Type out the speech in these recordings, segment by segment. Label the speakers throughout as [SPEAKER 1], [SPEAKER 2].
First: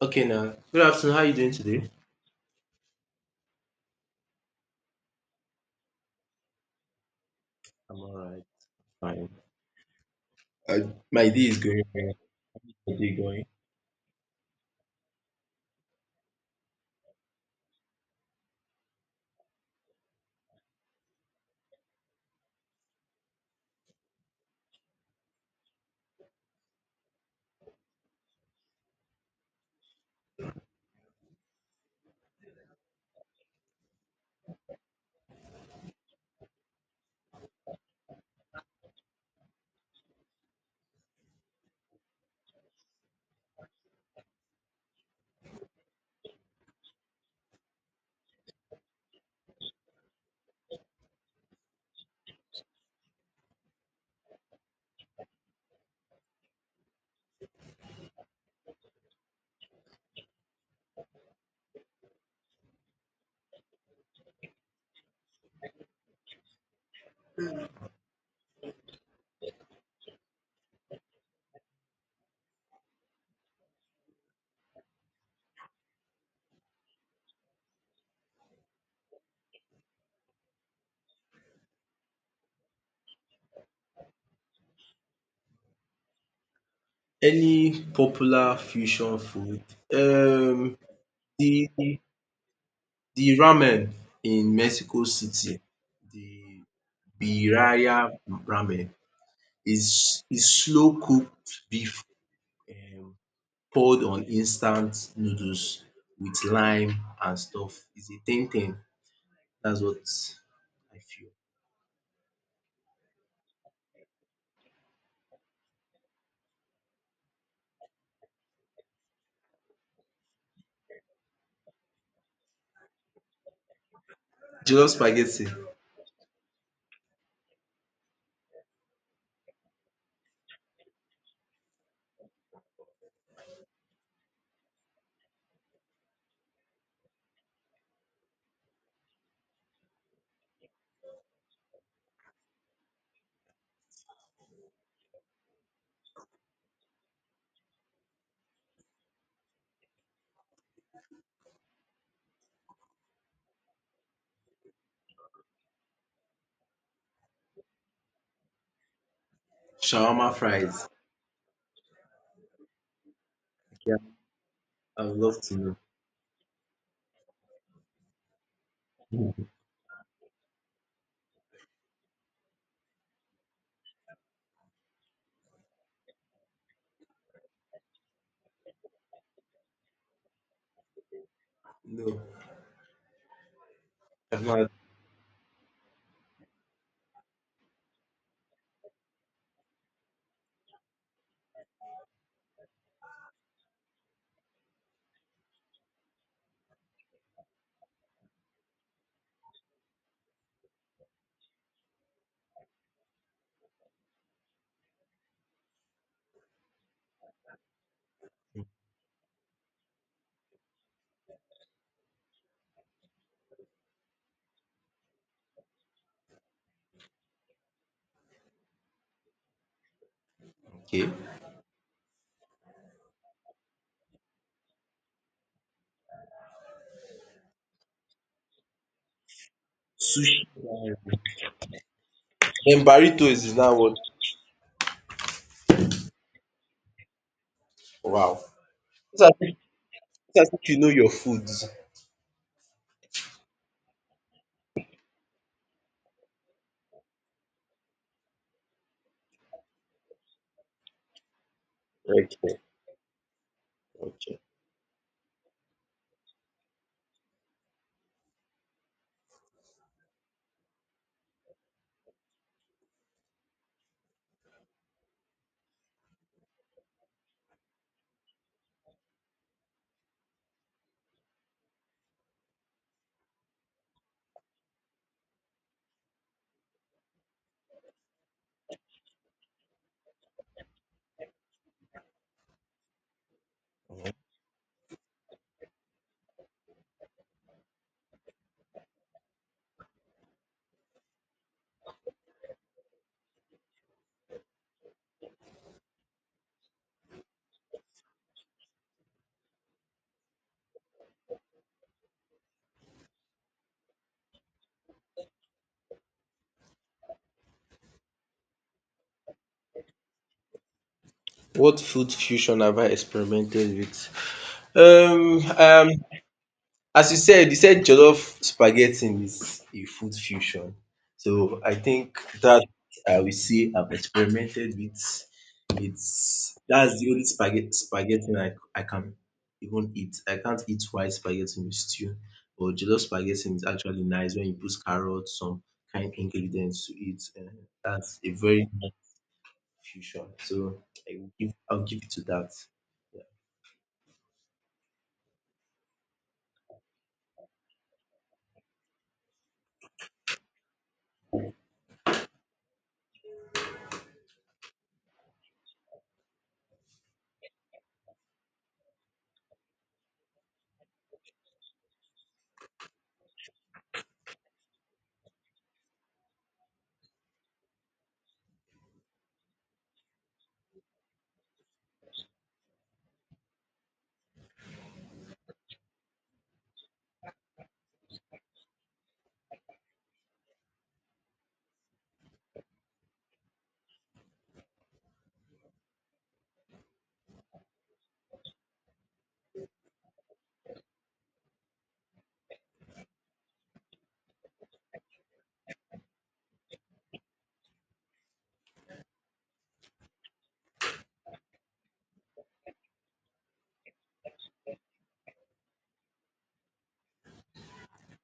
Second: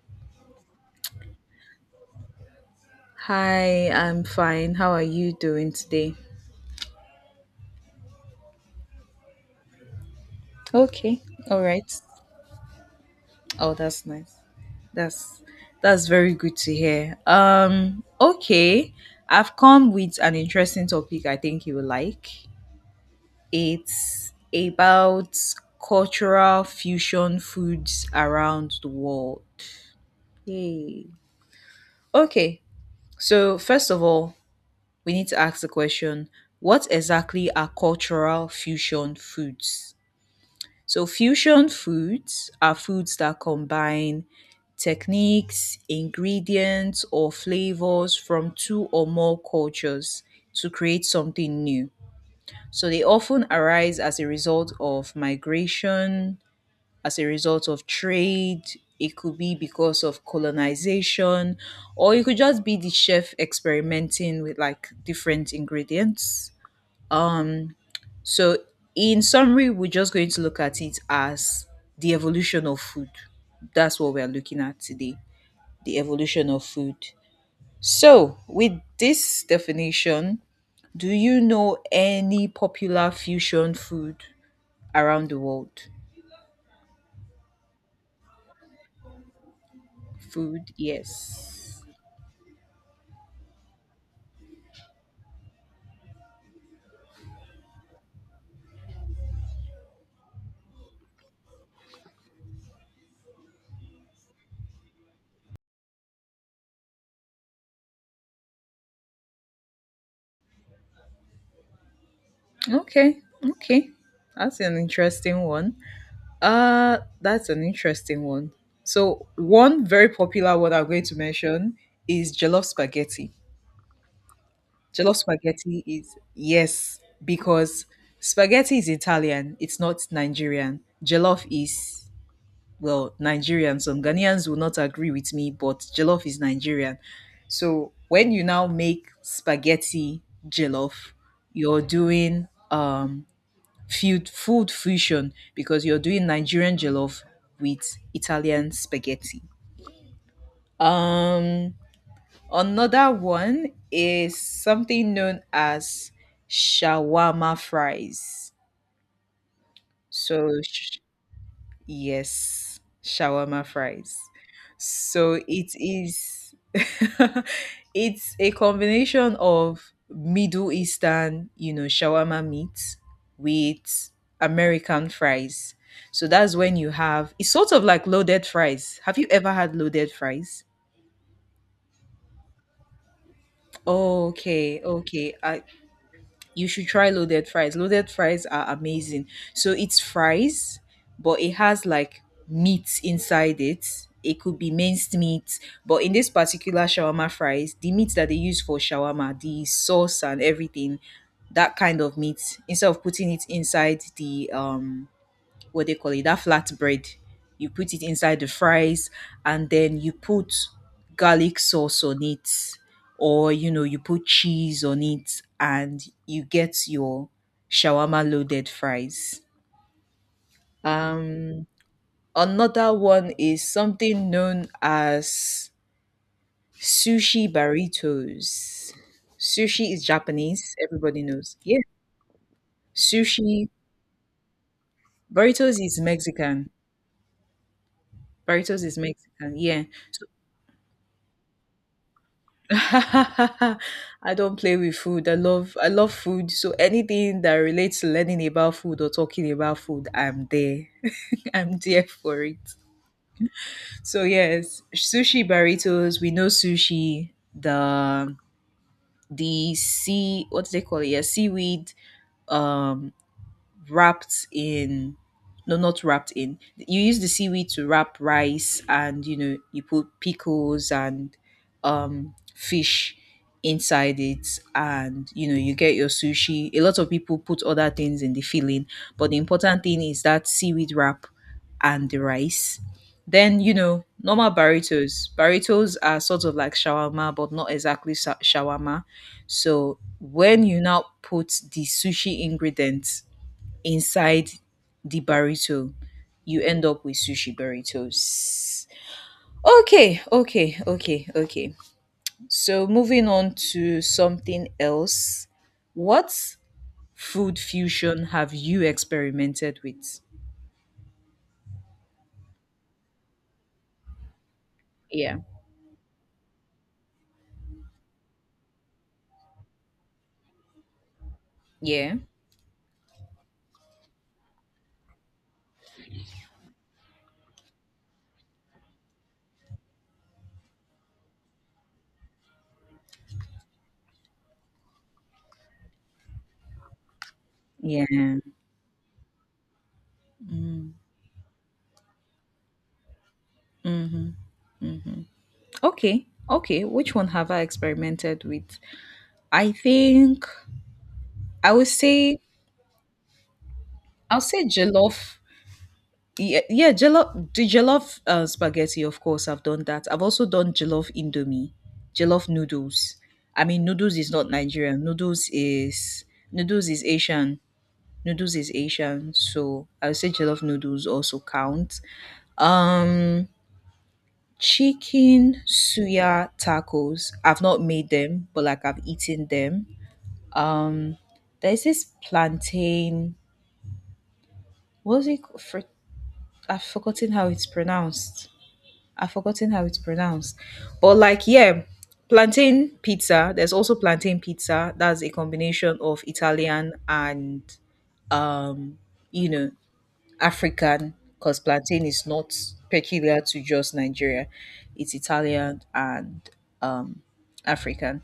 [SPEAKER 1] Okay, now. Good afternoon. How are you doing today?
[SPEAKER 2] Hi, I'm fine. How are you doing today?
[SPEAKER 1] I'm all right. Fine.
[SPEAKER 2] Okay.
[SPEAKER 1] My day is
[SPEAKER 2] All
[SPEAKER 1] going
[SPEAKER 2] right.
[SPEAKER 1] fine. My day going.
[SPEAKER 2] Oh, that's nice. That's that's very good to hear. Okay. I've come with an interesting topic I think you will like. It's about cultural fusion foods around the world. Yay. Okay. So, first of all, we need to ask the question, what exactly are cultural fusion foods? So, fusion foods are foods that combine techniques, ingredients, or flavors from two or more cultures to create something new. So, they often arise as a result of migration, as a result of trade. It could be because of colonization, or it could just be the chef experimenting with like different ingredients. Um, so, in summary, we're just going to look at it as the evolution of food. That's what we're looking at today, the evolution of food. So, with this definition, do you know any popular fusion food around the world?
[SPEAKER 1] Any popular fusion food?
[SPEAKER 2] Food,
[SPEAKER 1] Um, the
[SPEAKER 2] yes.
[SPEAKER 1] the ramen in Mexico City, the birria ramen is slow cooked beef, um, poured on instant noodles with lime and stuff. It's a thing. That's what I feel.
[SPEAKER 2] Okay, okay. That's an interesting one. That's an interesting one. So, one very popular one I'm going to mention is jollof spaghetti.
[SPEAKER 1] Jollof
[SPEAKER 2] Jollof
[SPEAKER 1] spaghetti,
[SPEAKER 2] spaghetti is, yes, because spaghetti is Italian, it's not Nigerian. Jollof is, well, Nigerian. Some Ghanaians will not agree with me, but jollof is Nigerian. So, when you now make spaghetti jollof, you're doing food fusion because you're doing Nigerian jollof with Italian spaghetti. Um, another one is something known as shawarma fries.
[SPEAKER 1] shawarma
[SPEAKER 2] So
[SPEAKER 1] fries.
[SPEAKER 2] yes, shawarma
[SPEAKER 1] Yeah,
[SPEAKER 2] fries.
[SPEAKER 1] I would
[SPEAKER 2] So
[SPEAKER 1] love to
[SPEAKER 2] it
[SPEAKER 1] know.
[SPEAKER 2] is it's a combination of Middle Eastern, you know, shawarma meat with American fries. So that's when you have it's sort of like loaded fries. Have you ever had loaded fries?
[SPEAKER 1] No, I've not had.
[SPEAKER 2] Okay, okay. I you should try loaded fries. Loaded fries are amazing. So it's fries, but it has like meat inside it. It could be minced meat, but in this particular shawarma fries, the meat that they use for shawarma, the sauce and everything, that kind of meat, instead of putting it inside the what they call it, that flatbread. You put it inside the fries and then you put garlic sauce on it, or you know, you put cheese on it and you get your shawarma loaded fries.
[SPEAKER 1] Okay.
[SPEAKER 2] Um, another one is something known as sushi burritos. Sushi is
[SPEAKER 1] Sushi,
[SPEAKER 2] Japanese,
[SPEAKER 1] yeah.
[SPEAKER 2] everybody knows. Yeah.
[SPEAKER 1] Then burrito is
[SPEAKER 2] Sushi
[SPEAKER 1] now what?
[SPEAKER 2] burritos is Mexican.
[SPEAKER 1] Wow.
[SPEAKER 2] Burritos is
[SPEAKER 1] It's as
[SPEAKER 2] Mexican.
[SPEAKER 1] if,
[SPEAKER 2] Yeah. So
[SPEAKER 1] it's as if you know your foods.
[SPEAKER 2] I don't play with food. I love food. So anything that relates to learning about food or talking about food, I'm there. I'm there for
[SPEAKER 1] Okay.
[SPEAKER 2] it. So
[SPEAKER 1] Okay.
[SPEAKER 2] yes, sushi burritos. We know sushi. The the sea, what do they call it? Yeah, seaweed um wrapped in, no, not wrapped in, you use the seaweed to wrap rice and you know you put pickles and fish inside it and you know you get your sushi. A lot of people put other things in the filling, but the important thing is that seaweed wrap and the rice. Then you know, normal burritos, burritos are sort of like shawarma but not exactly shawarma. So when you now put the sushi ingredients inside the burrito, you end up with sushi burritos. Okay, okay, okay, okay. So moving on to something else. What food fusion have you experimented with?
[SPEAKER 1] What food fusion have I experimented with?
[SPEAKER 2] Yeah.
[SPEAKER 1] Um. Um. As you said jollof spaghetti is a food fusion. So I
[SPEAKER 2] Yeah.
[SPEAKER 1] think that I will say I've experimented with. It's that's the only spaghetti I can even eat. I can't eat white spaghetti with stew. But jollof spaghetti is actually nice when you put carrots, some kind ingredients to it. And
[SPEAKER 2] Yeah.
[SPEAKER 1] that's a very nice fusion. So I'll give it to that.
[SPEAKER 2] Okay. Okay. Which one have I experimented with? I think I would say I'll say jollof, yeah, yeah, jollof spaghetti of course I've done that. I've also done jollof indomie, jollof noodles. I mean, noodles is not nigerian noodles is Asian. Noodles is Asian, so I would say jollof noodles also count. um chicken suya tacos, I've not made them but like I've eaten them. um there's this plantain, what's it called? I've forgotten how it's pronounced. I've forgotten how it's pronounced. But like, yeah, plantain pizza. There's also plantain pizza. That's a combination of Italian and um, you know, African, because plantain is not peculiar to just Nigeria. It's Italian and um African.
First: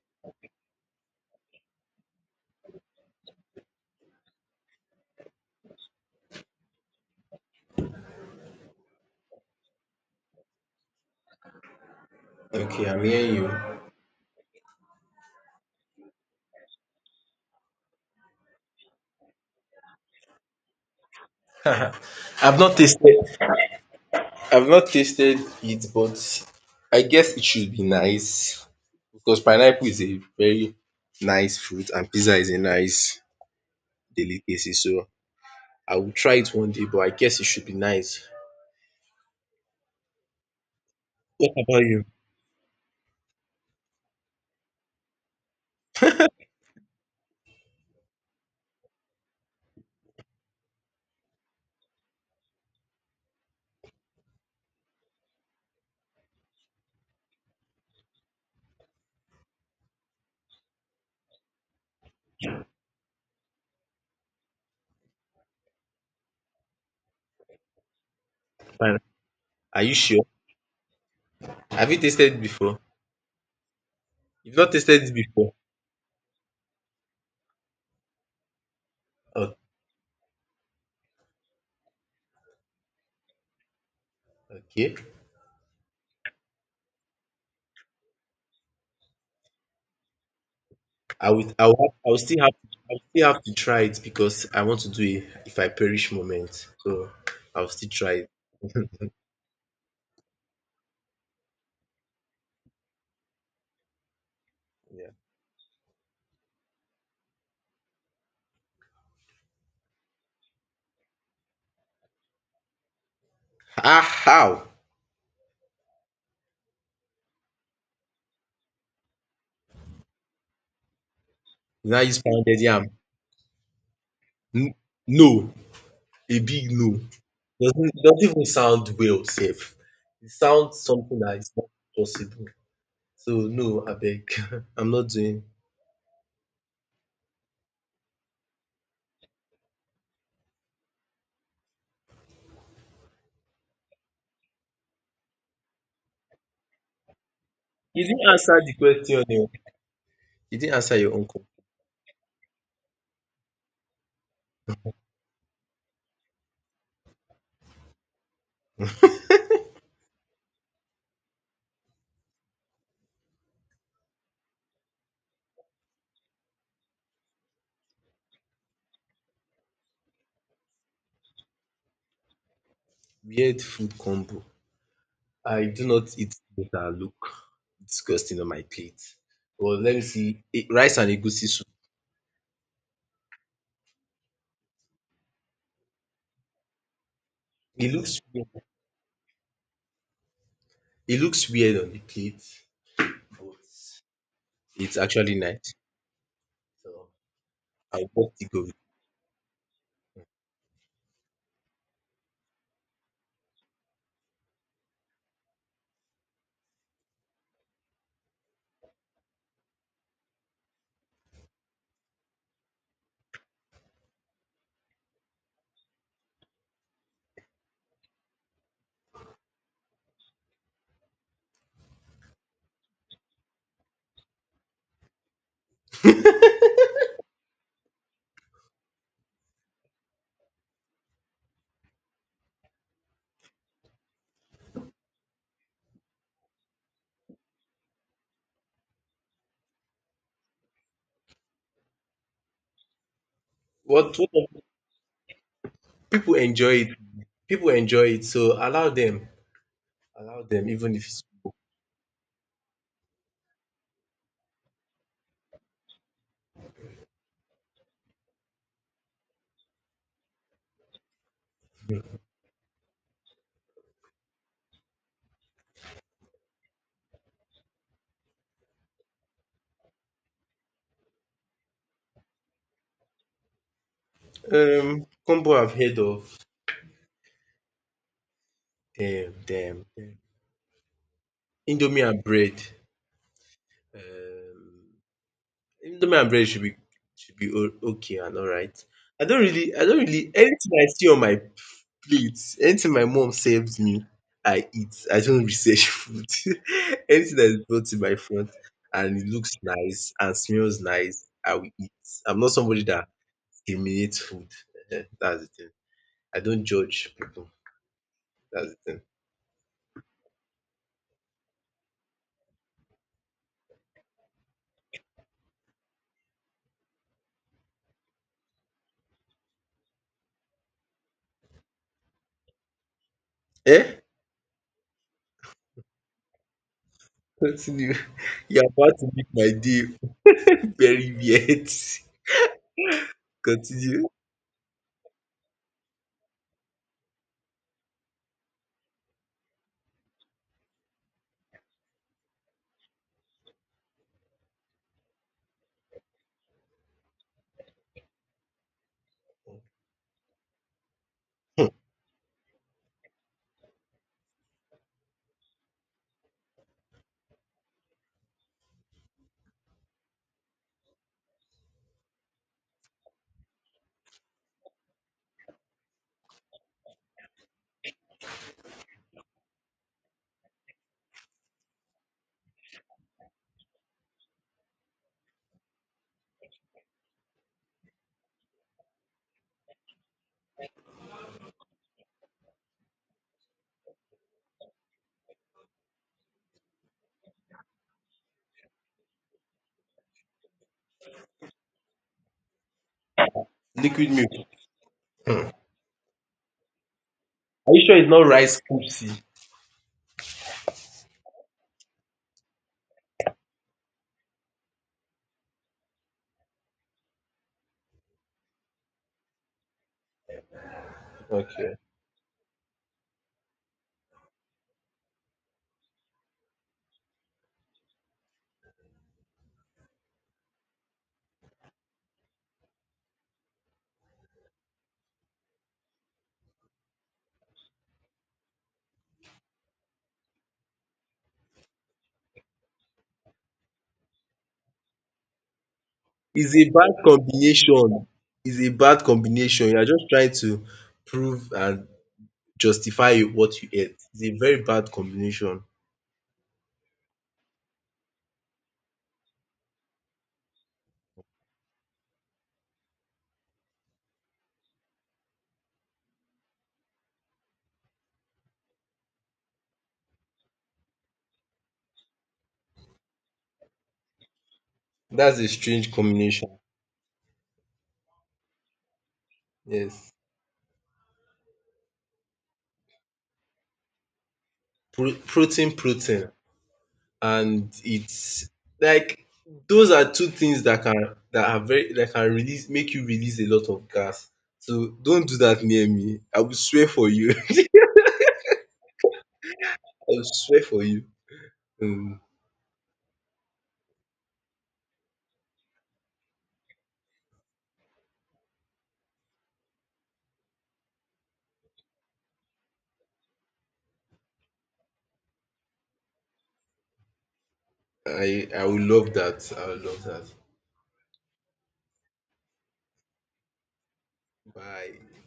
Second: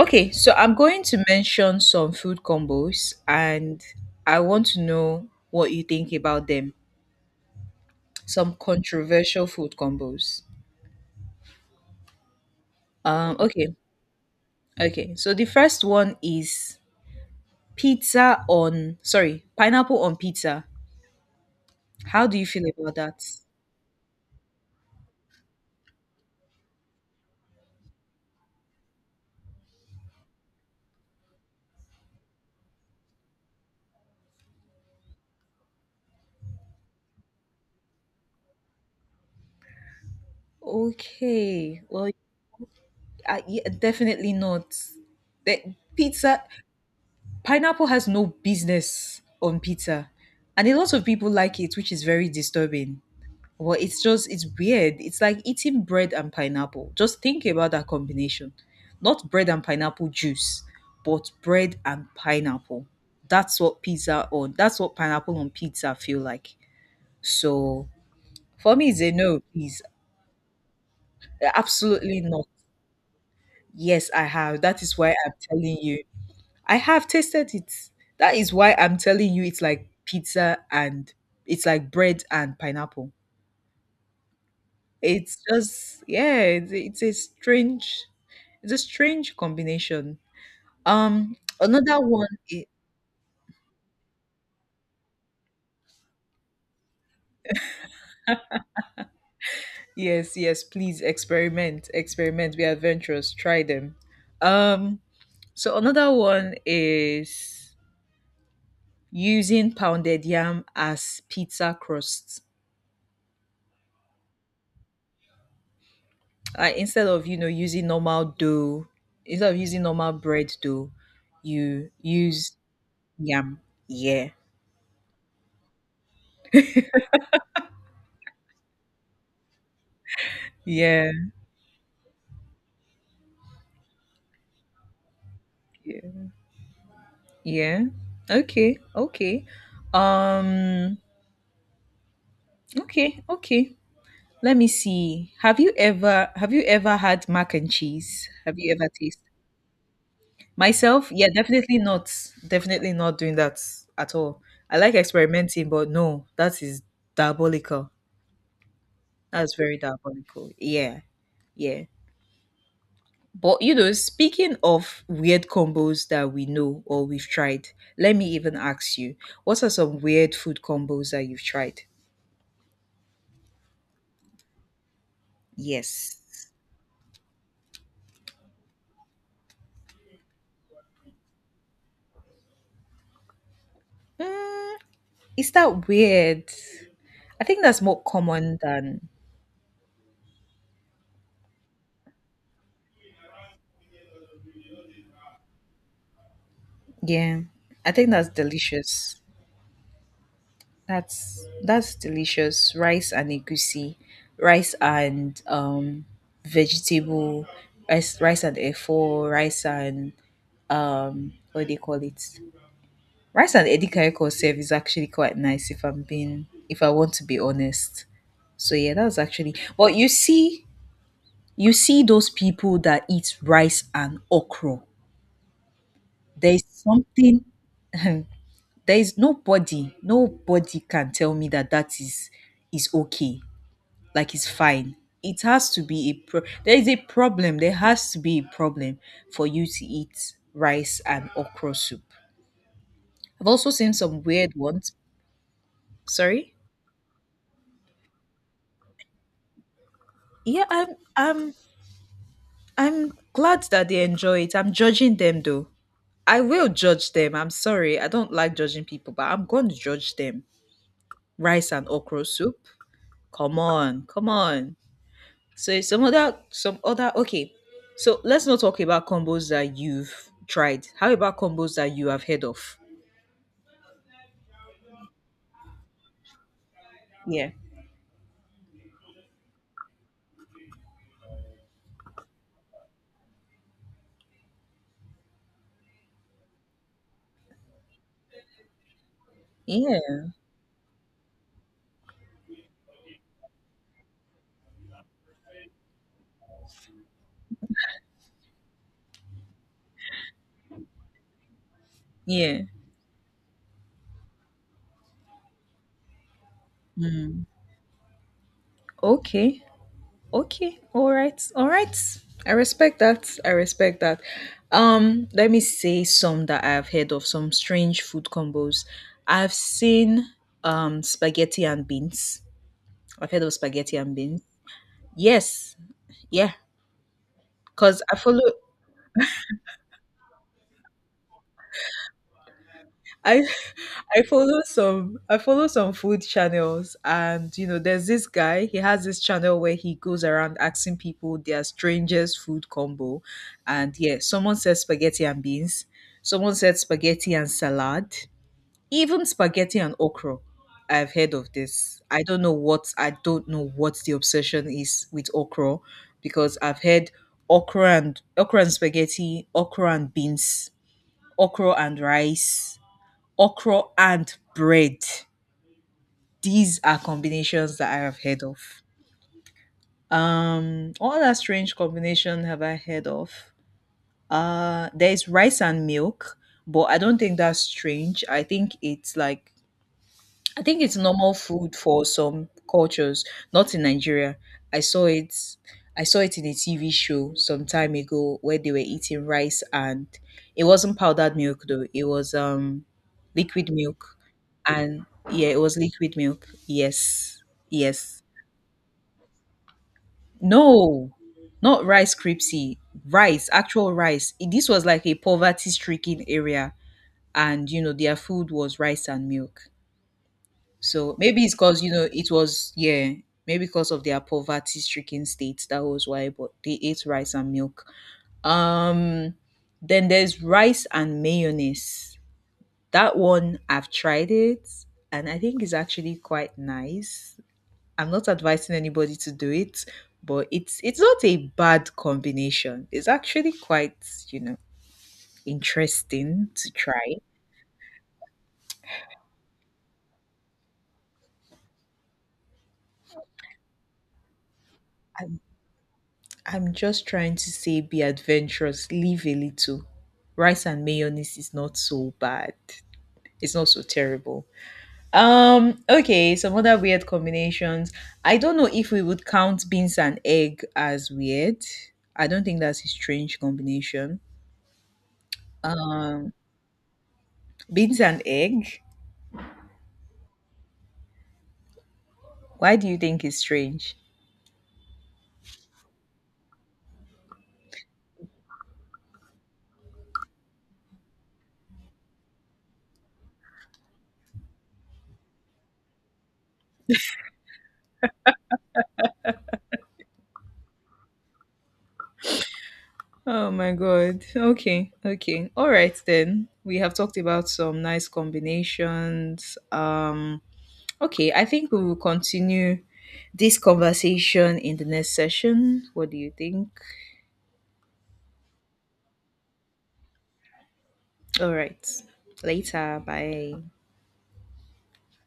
[SPEAKER 2] Okay, so I'm going to mention some food combos and I want to know what you think about them. Some controversial food combos.
[SPEAKER 1] Yeah. Okay, I'm
[SPEAKER 2] Um,
[SPEAKER 1] hearing
[SPEAKER 2] okay,
[SPEAKER 1] you.
[SPEAKER 2] Okay, so the first one is pineapple on pizza. How do you
[SPEAKER 1] I've
[SPEAKER 2] feel
[SPEAKER 1] not
[SPEAKER 2] about
[SPEAKER 1] tasted
[SPEAKER 2] that?
[SPEAKER 1] I've not tasted it, but I guess it should be nice because pineapple is a very nice fruit and pizza is a nice delicacy. So I will try it one day, but I guess it should be nice. What
[SPEAKER 2] Okay,
[SPEAKER 1] about you?
[SPEAKER 2] well, I, yeah, definitely not. That pizza, pineapple has no business on pizza, and a lot of people like it, which is very disturbing. Well, it's weird. It's like eating bread and pineapple. Just think about that combination. Not bread and pineapple juice, but bread and pineapple. That's what pizza on. That's what pineapple on pizza feel like. So for me,
[SPEAKER 1] Pine-
[SPEAKER 2] it's a no, please.
[SPEAKER 1] Are you sure? Have you
[SPEAKER 2] Absolutely
[SPEAKER 1] tasted it
[SPEAKER 2] not.
[SPEAKER 1] before?
[SPEAKER 2] Yes, I
[SPEAKER 1] You've
[SPEAKER 2] have.
[SPEAKER 1] not
[SPEAKER 2] That is
[SPEAKER 1] tasted
[SPEAKER 2] why
[SPEAKER 1] it
[SPEAKER 2] I'm
[SPEAKER 1] before.
[SPEAKER 2] telling you. I have tasted it. That is why I'm telling you,
[SPEAKER 1] Oh,
[SPEAKER 2] it's like pizza and it's like bread and pineapple.
[SPEAKER 1] okay.
[SPEAKER 2] It's just yeah, it's a strange, it's a strange combination. Um
[SPEAKER 1] I will have.
[SPEAKER 2] another one i-
[SPEAKER 1] I will still have to try it because I want to do a if I perish moment. So I will still try it.
[SPEAKER 2] yes, yes, please experiment, experiment, be adventurous, try them. Um
[SPEAKER 1] Yeah.
[SPEAKER 2] so another one is using pounded yam as pizza crust.
[SPEAKER 1] Ah, how?
[SPEAKER 2] Instead of you know using normal dough, instead of using normal bread dough, you
[SPEAKER 1] You now use
[SPEAKER 2] use
[SPEAKER 1] pounded yam?
[SPEAKER 2] yam. Yeah.
[SPEAKER 1] N- No, a big no. Doesn't even sound well safe. It sounds
[SPEAKER 2] Yeah.
[SPEAKER 1] something that is not possible. So no abeg, I'm not doing.
[SPEAKER 2] Yeah. Yeah. Okay. Okay. Um okay, okay. Let me see. Have you ever had mac and
[SPEAKER 1] You
[SPEAKER 2] cheese?
[SPEAKER 1] didn't
[SPEAKER 2] Have
[SPEAKER 1] answer
[SPEAKER 2] you
[SPEAKER 1] the
[SPEAKER 2] ever tasted?
[SPEAKER 1] question oo. You didn't answer
[SPEAKER 2] Myself,
[SPEAKER 1] your own
[SPEAKER 2] yeah,
[SPEAKER 1] com.
[SPEAKER 2] definitely not. Definitely not doing that at all. I like experimenting, but no, that is diabolical. That's very diabolical. Yeah. Yeah. But you know, speaking of weird combos that we know or we've tried, let me even ask you, what are some weird food combos that you've tried?
[SPEAKER 1] Weird food combo. I do not
[SPEAKER 2] Yes.
[SPEAKER 1] eat things dat look disgusting on my plate. But let me see, eh, rice and egusi soup.
[SPEAKER 2] Mm, is that weird? I think that's
[SPEAKER 1] It
[SPEAKER 2] more
[SPEAKER 1] looks weird,
[SPEAKER 2] common than,
[SPEAKER 1] it looks weird on the plate, but it's actually nice. So
[SPEAKER 2] yeah. I
[SPEAKER 1] I
[SPEAKER 2] think
[SPEAKER 1] will
[SPEAKER 2] that's
[SPEAKER 1] just still with it.
[SPEAKER 2] delicious. That's delicious. Rice and egusi, rice and vegetable, rice and efo, rice and what do you call it? Rice and edikaiko serve is actually quite nice if I'm being, if I want to be honest. So yeah, that's actually, but you see, you see those people that eat rice and okra. There's something, there is nobody can tell me that that is okay, like it's fine. It has to be a there is a problem, there has to be a problem for you to eat rice and okra soup. I've also seen some
[SPEAKER 1] What
[SPEAKER 2] weird
[SPEAKER 1] of
[SPEAKER 2] ones. Sorry,
[SPEAKER 1] enjoy it People enjoy it, so allow them. Allow
[SPEAKER 2] yeah,
[SPEAKER 1] them,
[SPEAKER 2] i'm
[SPEAKER 1] even if it's
[SPEAKER 2] i'm I'm glad that they enjoy it. I'm judging them though. I will judge them. I'm sorry I don't like judging people but I'm going to judge them. Rice and okra soup, come on, come on. So some other okay. So let's not talk about combos that you've tried. How about combos that you have heard of?
[SPEAKER 1] combo I've heard of,
[SPEAKER 2] Yeah.
[SPEAKER 1] them Indomie and bread. Um Indomie and bread should be, o- okay and alright. I don't
[SPEAKER 2] Yeah.
[SPEAKER 1] really, anything I see on my plate, anything my mom serves me, I eat. I don't research food. Anything that is brought to my front and it looks nice and smells nice, I will eat. I'm not
[SPEAKER 2] Yeah.
[SPEAKER 1] somebody that discriminates food. Eh, that's the thing. I don't judge
[SPEAKER 2] Mm.
[SPEAKER 1] people. That's the thing.
[SPEAKER 2] Okay. Okay. All right. All right. I respect that. I respect that. Let me say some that I've heard of, some strange food combos. I've seen spaghetti and beans. I've heard of spaghetti
[SPEAKER 1] Eh?
[SPEAKER 2] and beans. Yes. Yeah.
[SPEAKER 1] Continue.
[SPEAKER 2] Cause I follow,
[SPEAKER 1] You're about to make my day very weird.
[SPEAKER 2] I
[SPEAKER 1] Continue.
[SPEAKER 2] I follow some food channels and you know there's this guy, he has this channel where he goes around asking people their strangest food combo, and yeah, someone said spaghetti and beans, someone said spaghetti and salad, even spaghetti and okra. I've heard of this. I don't know what the obsession is with okra, because I've heard okra and, okra and spaghetti, okra and beans, okra and rice, okra and bread. These are combinations that I have heard of. What other strange combination have I heard of? There is rice and milk, but I don't think that's strange. I think it's like, I think it's normal food for some cultures, not in Nigeria. I saw it I saw it in a TV show some time ago where they were eating rice, and it wasn't powdered milk though. It was liquid milk.
[SPEAKER 1] Liquid milk.
[SPEAKER 2] And
[SPEAKER 1] Hmm.
[SPEAKER 2] yeah, it was liquid milk. Yes.
[SPEAKER 1] Are you sure
[SPEAKER 2] Yes.
[SPEAKER 1] it's not rice Pepsi?
[SPEAKER 2] No. Not rice cripsy. Rice, actual rice. This was like a poverty stricken area and you know their food was rice and milk. So maybe it's
[SPEAKER 1] Okay.
[SPEAKER 2] because, you know, it was, yeah, maybe because of their poverty stricken state. That was why, but they ate rice and milk. Um, then there's rice and mayonnaise. That one, I've tried it and I think it's actually quite nice. I'm not advising anybody to do it, but it's not a bad combination. It's actually quite, you know, interesting
[SPEAKER 1] It's
[SPEAKER 2] to
[SPEAKER 1] a bad
[SPEAKER 2] try.
[SPEAKER 1] combination. You're just trying to prove and justify what you ate. It's a very bad combination.
[SPEAKER 2] I'm just trying to say be adventurous, live a little. Rice and mayonnaise is not so bad. It's not so terrible. Okay, some other weird combinations. I don't know if we would count beans and egg as weird. I don't think that's a strange combination.
[SPEAKER 1] That's a strange
[SPEAKER 2] Um,
[SPEAKER 1] combination.
[SPEAKER 2] beans and egg.
[SPEAKER 1] Yes.
[SPEAKER 2] Why do you think it's strange?
[SPEAKER 1] Pro- protein. And it's like those are two things that can, that are very that can release, make you release a lot of gas. So don't do that near me. I will swear for you. I will swear for you. Um,
[SPEAKER 2] Oh my god. Okay, okay. All right then. We have talked about some nice combinations. Okay, I think we will continue this conversation in the next session. What do you think?
[SPEAKER 1] I will love that. I will love that.
[SPEAKER 2] All right. Later. Bye.
[SPEAKER 1] Bye.